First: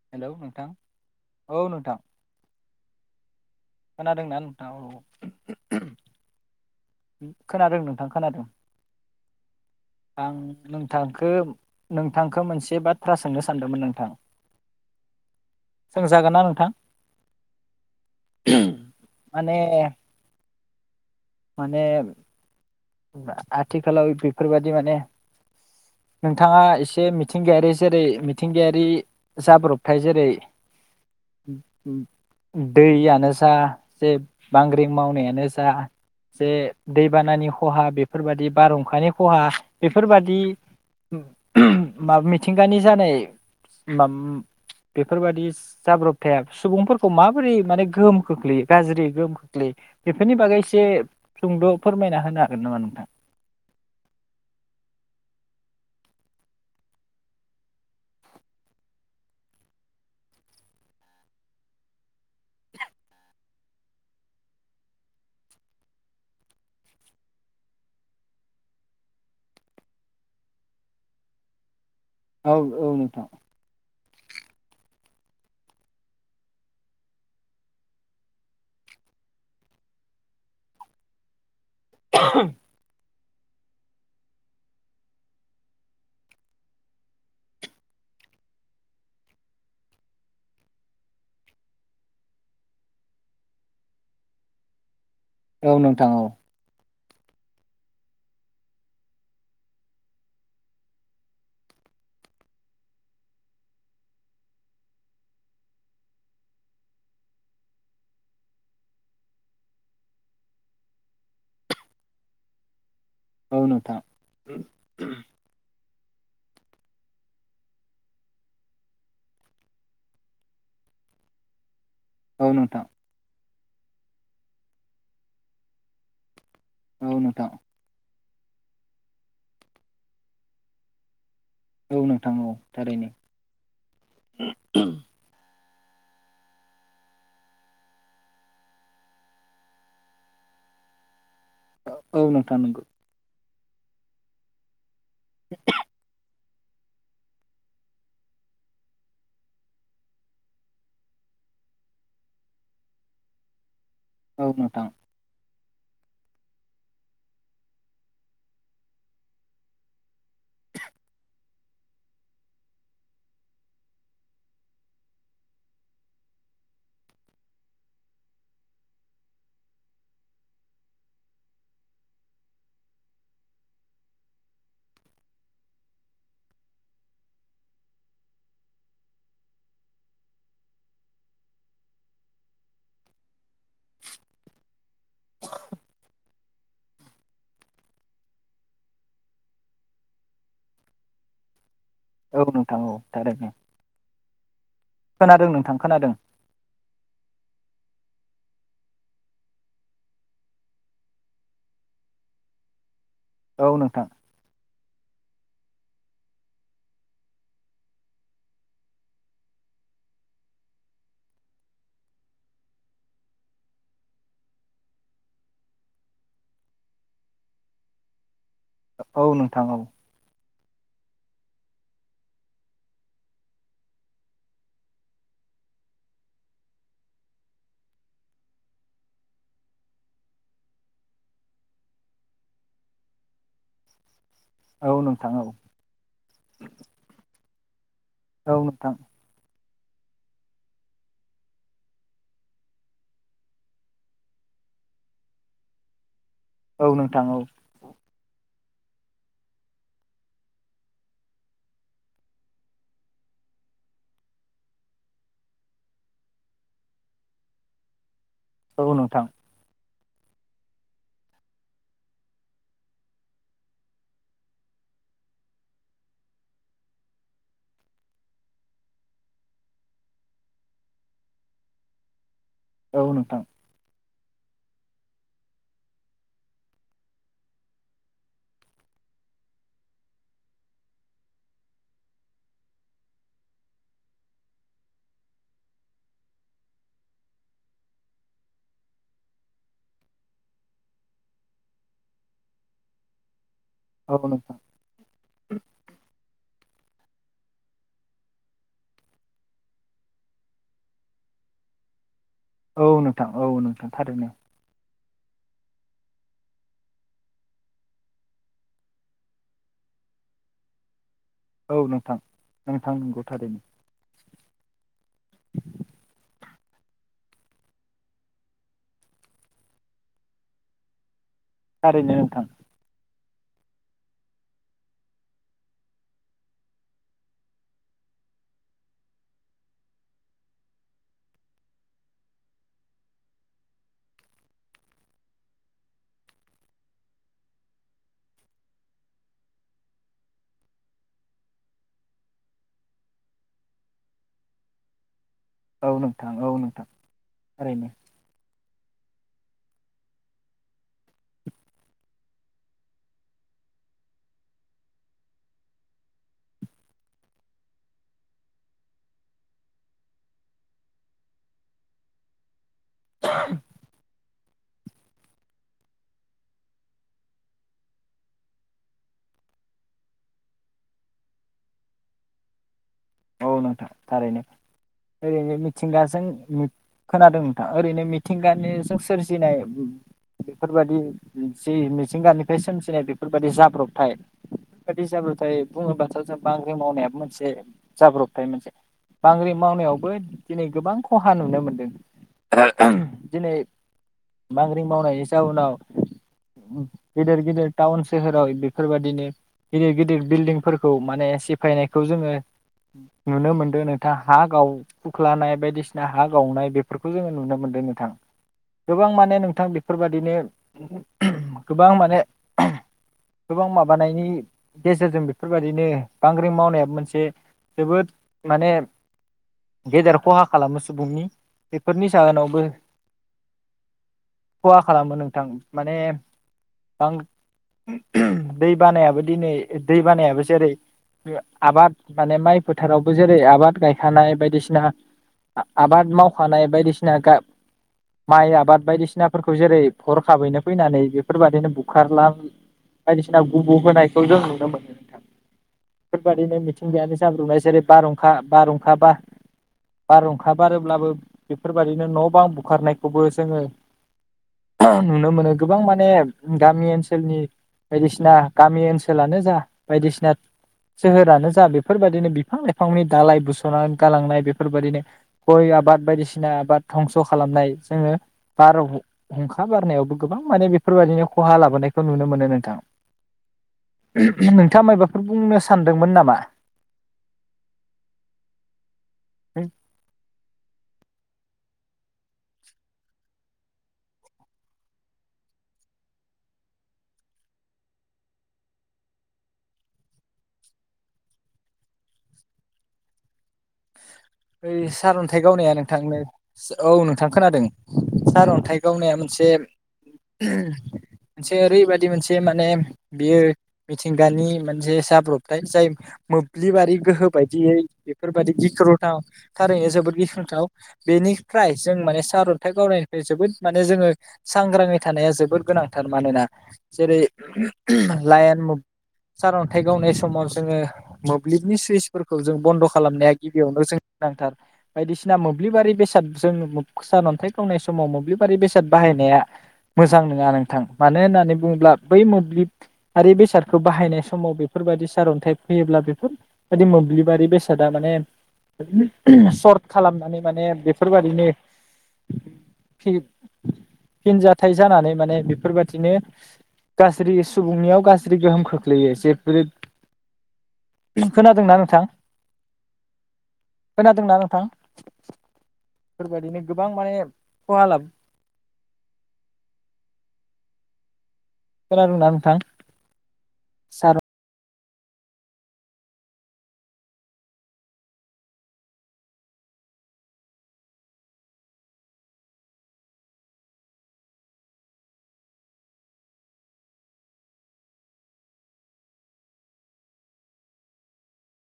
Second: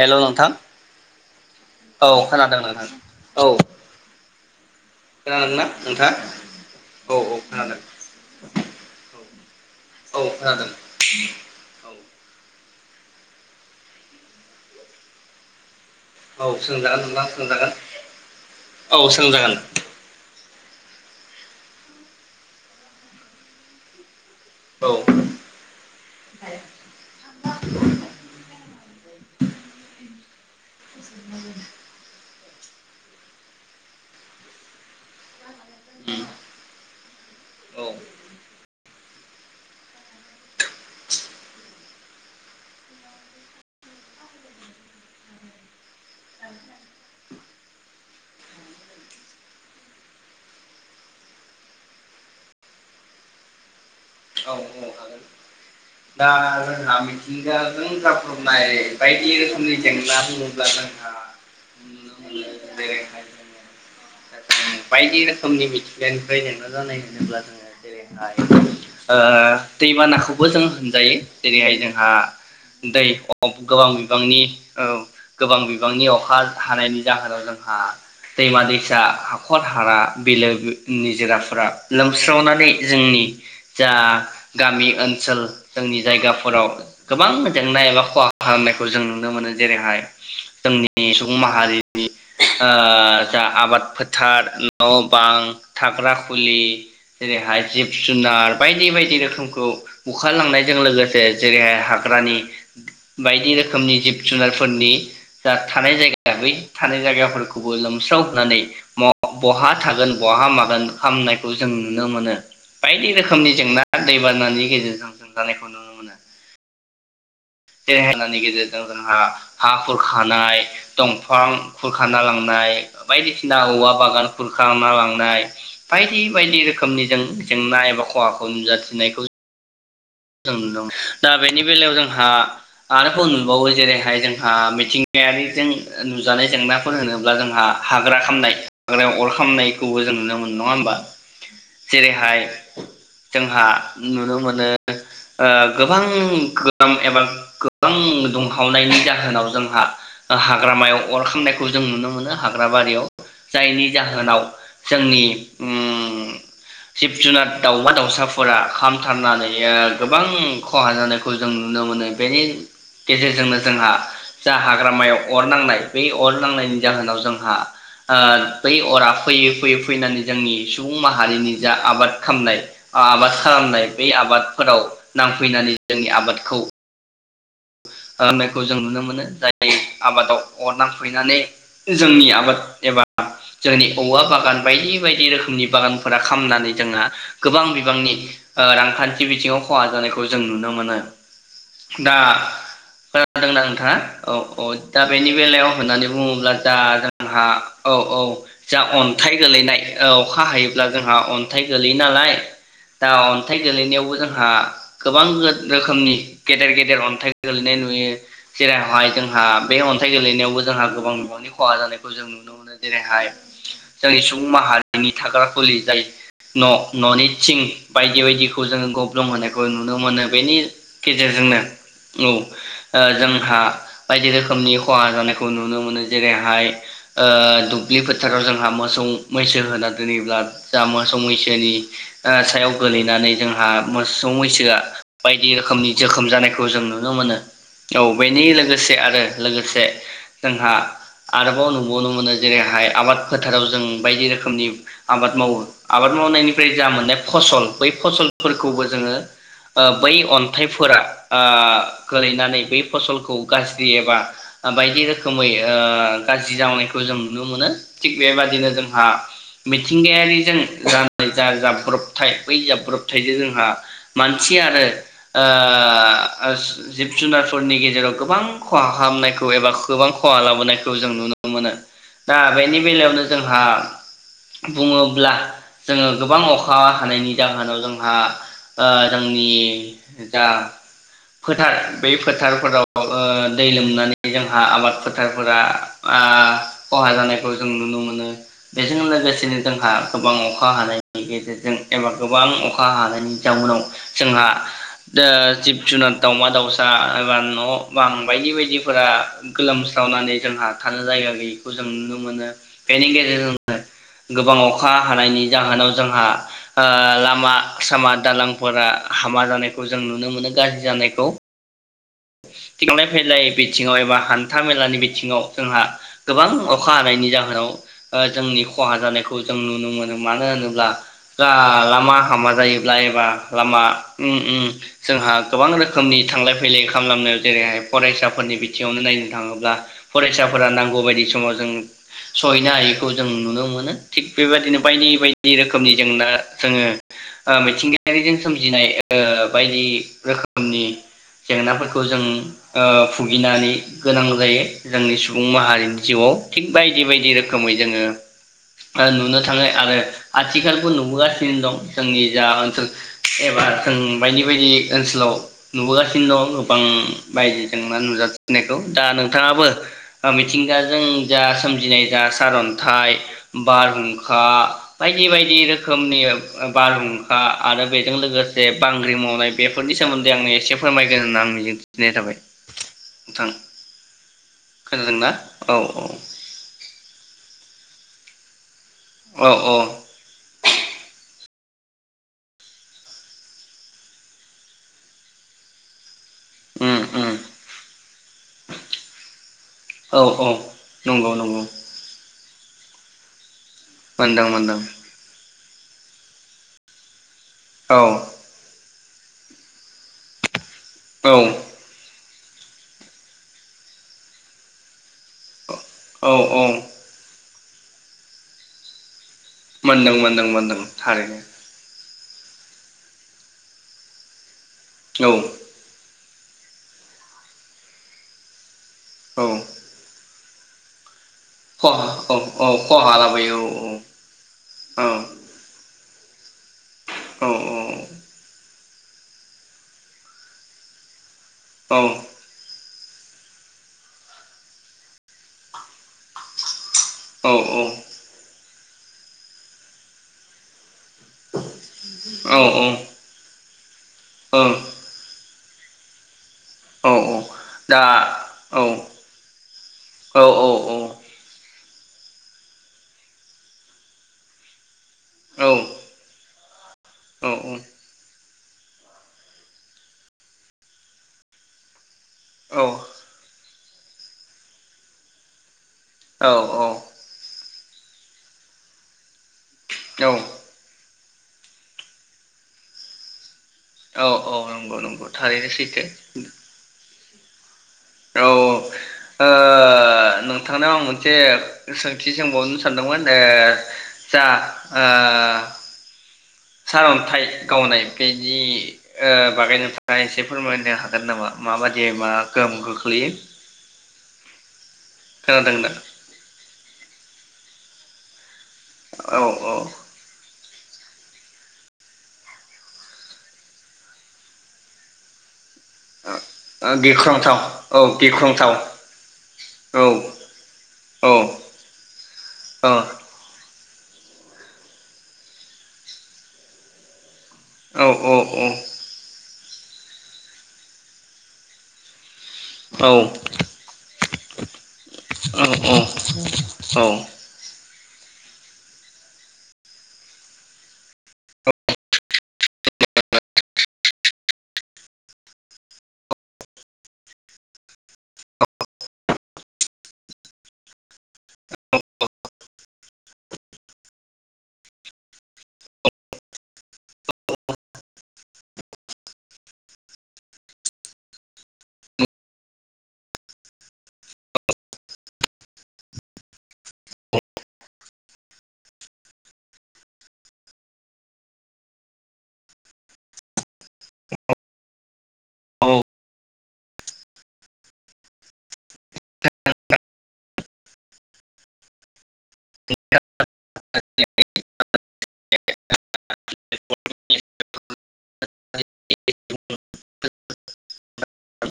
Hello नोंथां औ नोंथां औ खोनादों नोंथां औ नोंथां औ खोनादोंना नोंथांङा खोनादों नोंथां खोनादों औ औ आं खोनादों नोंथांखो औ नोंथांखो मोनसे बाथ्रा सोंनो सानदोंमोन नोंथां। सोंजागोन ना औ नोंथां सोलोंजागोन नोथां सोंजागोन औ माने सोलोंजागोन। माने आथिखालाव बेफोरबायदि औ माने औ नोंथाङा एसे मिथिंगायारि जेरै मिथिंगायारि जाब्रबथाय जेरै दैयानो जा जे बांग्रिं मावनायानो जा जे दैबानानि खहा बेफोरबादि बारहुंखानि खहा बेफोरबादि माबा मिथिंगानि जानाय मा बेफोरबादि जाब्रबथाया सुबुंफोरखौ माबोरै माने गोहोम खोख्लैयो गाज्रि गोहोम खोख्लैयो बेफोरनि बागै एसे सुंद' फोरमायना होना हागोन नामा नोंथां। औ औ हागोन दा जोंहा मिथिंगाजों जाब्रबनाय बायदि रोखोमनि जेंना बुङोब्ला जोंहा नुनो मोनो जेरैहाय जोङो बायदि रोखोमनि मिथिंगानिफ्राय जेंना जानाय होनोब्ला जोङो जेरैहाय दैबानाखौबो जों होनजायो जेरैहाय जों जोंहा औ औ दै नोंथां अ गोबां बिबांनि औ गोबां बिबांनि अखा हानायनि जाहोनाव जोंहा दैमा दैसा हा खर हाला बिलो निजोराफोरा लोमस्रावनानै जोंनि जा गामि ओनसोल जोंनि जायगाफोराव गोबां जेंना एबा खहा खालामनायखौ जों नुनो मोनो जेरैहाय जोंनि सुबुं माहारिनि जा ओ आबाद फो थार न' बां औ नोंथां थाग्रा औ खुलि जेरैहाय जिब जुनार बायदि बायदि रोखोमखौ हुखालांनायजों लोगोसे जेरैहाय हाग्रानि बायदि रोखोमनि जिब जुनारफोरनि जा थानाय जायगा बै थानाय जायगाफोरखौबो लोमस्राव होनानै म बहा थागोन बहा मागोन खालामामनायखौ जों नुनो मोनो। बायदि रोखोमनि औ जेंना नोंथां दैबानानि गेजेरजों जों जानायखौ नुनो मोनो। जेंना जेंसानि गेजेरजों जोंहा हा खुर खानाय दंफां खुरखाना औ लांनाय नोंथां बायदि ना औवा बागान खुरखांना लांनाय बायदि बायदि रोखोमनि औ जों नोंथां जेंना एबा खहाखौ नुजाथिनायखौ जों दा बेनि बेलायाव औ जोंहा नोंथां औ थारैनो आरोबाव नुबावो जेरैहाय जोंहा मिथिंगायारिजों नुजानाय जेंनाफोर होनोब्ला जोंहा हाग्रा खामनाय हाग्रायाव अर खामनायखौबो जों नुनो मोनो नङा होमबा। औ जेरैहाय नोंथां नंगौ जोंहा नुनो मोनो ओ गोबां गोबां एबा गोबां दुंहावनायनि जाहोनाव जोंहा हाग्रामायाव अरखांनायखौ जों नुनो मोनो हाग्रा बारियाव जायनि जाहोनाव औ नोंथां जोंनि उम जिब जुनार दाउमा दाउसाफोरा खामथारनानै गोबां खहा जानायखौ जों नुनो मोनो बेनि गेजेरजोंनो जोंहा जा हाग्रामायाव अर नांनाय बे अर नांनायनि जाहोनाव जोंहा ओ बै अरा फैयै फैयै फैनानै जोंनि सुबुं माहारिनि जा आबाद खालामनाय आबाद खालामनाय बे आबाद फोराव नांफैनानै जोंनि आबादखौ होननायखौ जों नुनो मोनो जाय आबादाव अर नांफुबैनानै जोंनि आबाद एबा जोंनि औवा बागान बायदि बायदि रोखोमनि बागानफोरा खामनानै जोंहा गोबां बिबांनि ओ रांखान्थि बिथिङाव खहा जानायखौ जों नुनो मोनो। दा औ थारैनो खोनादोंना नोंथाङा औ औ दा बेनि खोनादों बेलायाव नोंथां होननानै खोनादों बुङोब्ला जा जोंहा औ औ जा अन्थाइ गोलैनाय अखा हायोब्ला जोंहा अन्थाइ गोलैयो नालाय दा अन्थाइ औ नोंथां गोेलैनायावबो जोंहा गोबां रोखोमनि गेदेर गेदेर अन्थाइ गेलेनाय नुयो जेरावहाय जोंहा बे अन्थाइ गेलेनायावबो जोंहा गोबां बिबांनि खहा जानायखौ जों नुनो मोनो जेरैहाय जोंनि सुबुं माहारिनि थाग्रा खुलि जाय न ननित सिं बायदि बायदि खौ जोङो औ गब्लं नोंथां होनायखौ औ नुनो मोनो बेनि गेजेरजोंनो औ जोंहा बायदि रोखोमनि खहा जानायखौ नुनो मोनो जेरैहाय दुब्लि फोथाराव जोंहा मोसौ मैसो होना दोनोबब्ला जा मोसौ मैसोनि सायाव गोलैनानै जोंहा बैसोआ औ नोंथां औ बायदि रोखोमनि जोखोम जानायखौ जोङो नुनो मोनो औ बेनि औ नोंथां लोगोसे आरो लोगोसे जोंहा आरोबाव नुबावनो मोनो जेरैहाय आबाद फोथाराव जों बायदि रोखोमनि आबाद मावो आबाद मावनायनिफ्राय जा औ मोननाय नोंथां औ फसल बै फसलफोर खौबो जोङो बै अन्थाइफोरा आ गोलैनानै बै फसलखौ गाज्रि एबा बायदि रोखोमै ओ गाज्रि जानायखौ जों नुनो मोनो बेबादिनो औ जोंहा नोंथां मिथिंगायारिजों जानाय जा जाब्रबथाय बै जाब्रबथायजों जोंहा मानसि आरो ओ जिब जुनारफोरनि गेजेराव गोबां खहा खालामनायखौ एबा गोबां खहा लाबोनायखौ जों नुनो मोनो। दा बेनि औ बेलायावनो नोंथां जोंहा बुङोब्ला जोङो गोबां अखा हानायनि जाहोनाव जोंहा ओ जोंनि जा फोथार बे फोथारफोराव ओ दै लोमनानै जोंहा आबाद फोथारफोरा आं खहा जानायखौ जों नुनो मोनो बेजों लोगोसेनो जोंहा गोबां अखा हानायनि गेजेरजों एबा गोबां अखा हानायनि जाउनाव औ जोंहा नोंथां ओ जिब जुनार दावमा दाउसा एबा न' बां बायदि बायदिफोरा गोलोमस्रावनानै जोंहा थानो जायगा गैयिखौ जों नुनो मोनो औ बेनि नोंथां औ गेजेरजोंनो नोंथां थारैनो गोबां अखा हानायनि जाहोनाव जोंहा ओ लामा‌ सामा दालांफोरा हामा जानायखौ जों नुनो मोनो गाज्रि जानायखौ औ नोंथां नोंथां थांलाय नंगौ फैलाय थारैनो बिथिङाव एबा हान्था मेलानि बिथिङाव जोंहा गोबां अखा हानायनि जाहोन नाव ओ जोंनि खहा जानायखौ जों नुनो मोनो मानो होनोब्ला आ थारैनो लामा नोंथां हामा जायोब्ला एबा लामा ओम ओम जोंहा गोबां रोखोमनि थांलाय फैलाय खालामलांनो जेरैहाय फरायसाफोरनि बिथिङावनो नायनो थाङोब्ला फरायसाफोरा नांगौ बायदि समाव जों सहैनो हायैखौ जों नुनो मोनो थिग बेबायदिनो बायदि बायदि रोखोमनि जेंना जोङो औ मिथिंगायारिजों सोमजिनाय ओ बायदि रोखोमनि जेंनाफोरखौ जों ओ भुगिनानै गोनां जायो जोंनि सुबुं औ माहारिनि नोंथां जिउआव औ थिग नोंथां बायदि बायदि रोखोमै थारैनो जोङो ओ नुनो थाङो आरो आथिखालबो नुबोगासिनो दं जोंनि जा ओनसोल एबा जों बायदि बायदि ओनसोलाव नुबोगा सिनो दङ गोबां बायजो जेंना नुजाथिनायखौ। दा नोंथाङाबो मिथिंगाजों जा सोमजिनाय जा सारन थाय, बारहुंखा बायदि बायदि रोखोमनि बारहुंखा आरो बेजों लोगोसे बांग्रि मावनाय बेफोरनि सोमोन्दै आं एसे फोरमायगोन होनना आं मिजिंथिनाय थाबाय। औ नोंथां थारैनो खोनादोंना ओरैनो औ मिथिंगाजों खोनादों नोंथां ओरैनो मिथिंगानि जों औ सोरजिनाय औ बेफोरबायदि जि मिथिंगानिफ्राय सोमजिनाय बेफोरबादि जाब्रबथाय बेफोरबादि जाब्रबथाय बुङोबाथ' जों बाग्रिं उम मावनायाबो उम मोनसे जाब्रबथाय मोनसे। बांग्रि मावनायावबो औ औ दिनै गोबां नंगौ खहा नुनो नंगौ मोनदों। दिनै मोनदों मोनदों बांग्रिं मावनायनि जाउनाव ओम गिदेर गिदेर औ थाउन सोहोराव बेफोरबायदिनो‌ गिदिर गिदिर बिल्डिंफोर खौ माने औ सिफायनायखौ जोङो‌ नुनो मोनदों नोंथां हा गाव ख्लानाय बायदिसि दा हा औ औ गावनाय बेफोरखौ जोङो नुनो मोन‌ नोंथां गोबां माने नों नोंथां मोनदों मोनदों मोनदों थारैनो बेफोरबायादिनो गोबां माने गोबां माबानायनि गेजेरजों औ बेफोरबायदिनो बांग्रि मावनाया मोनसे जोबोद माने औ गेदेर ख'हा खालामो सुबुंनि बेफोरनि खहा औ जाहोनावबो औ खहा लाबोयो ख'हा औ खालामो नोंथां माने औ [unintelligible] दै बानायाबो दिनै दै बानायाबो जेरै बे आबाद औ माइ फोथारावबो जेरै आबाद गायखानाय बायदिसिना आबाद मावखानाय बायदिसि‌ ना गा माइ आबाद बायदिसिनाफोरखौ जेरै हरखाबैनो फैनानै बेफोरबायदिनो बुखारला औ बायदिसिना ग'ब'होनाय जों औ नुनो मोनो नोंथां औ बेफोरबादिनो [unintelligible] औ साब्रुनाय जेरै दा बारहुंखा औ बारहुंखा औ बा-बारहुंखा औ बारोब्लाबो बेफोरबादिनो न' बां बुखारनायखौबो जोङो नुनो मोनो गोबां माने गामि ओनसोलनि बायदिसिना गामि ओनसोलानो जा बायदिसिना सोहोरानो जा बेफोरबायदिनो बिफां लाइफांनि दालाय बुस'नानै गालांनाय बेफोरबायदिनो गय आबाद बायदिसिना औ आबाद धंस' खालामनाय जोङो बारहुंखा बारनायावबो औ गोबां माने बेफोरबायदिनो खहा लाबोनायखौ नुनो मोनो नोंथां। नोंथाङा नंगौ मायबा नंगौ बुंनो थारैनो सैथो सानदोंमोन नामा? औ औ ओ नोंथांनाव आं मोन से सोंथि सोंबावनो सानदोंमोन ओ जा आ सारन्थाइ गावनाय बेनि ओ बागैनो नोंथांआ एसे फोरमायनो हागोन नामा माबादियै मा गोहोम गो ग्लैयो ओइ सारअन्थाइ गावनाया नोंथांनो औ नोंथां खोनादों। सारअन्थाइ गावनाया मोनसे औ मोनसे ओरैबादि मोनसे माने बियो मिथिंगानि मोनसे जाब्रबथाय जाय औ मोब्लिबारि गोहो गिख्रंथाव बायदियै औ बेफोरबायदि गिख्रंथाव गिख्रु थाव थारैनो औ जोबोद गिख्रुंथाव औ औ बेनिफ्राय जों माने सारअन्थाइ औ गावरायनायनिफ्राय जोबोद माने जोङो सांग्राङै थानाया जोबोद गोनांथार मानोना जेरै औ लायेन मो औ सारअन्थाइ गावनाय समाव जोङो मोब्लिबनि सुइसफोर खौ जों बन्द' औ औ खालामनाया गिबियावनो नांथार बायदिसिना मोब्लिबारि बेसाद जों सानअन्थाइ गावनाय सम समाव मोब्लिबारि बेसाद बाहायनाया मोजां नङा नोंथां मानो होननानै बुङोब्ला बै मोब्लिबारि बेसादखौ बाहायनाय समाव बेफोरबायदि सारन्थाइ फैयोब्ला बेफोरबायदि मोब्लिबारि बेसादा माने सर्ट खालामनानै माने बेफोरबायदिनो फि-फिनजाथाइ जानानै माने बेफोरबादिनो गाज्रि सुबुंनियाव गाज्रि गोहोम खोख यो एसे ब्रोद खोनादोंना नोंथां? खोनादोंना नोंथां? बेबायदिनो गोबां माने खहा लाब खोनादोंना नोंथां? सार औ [unintelligible] [unintelligible]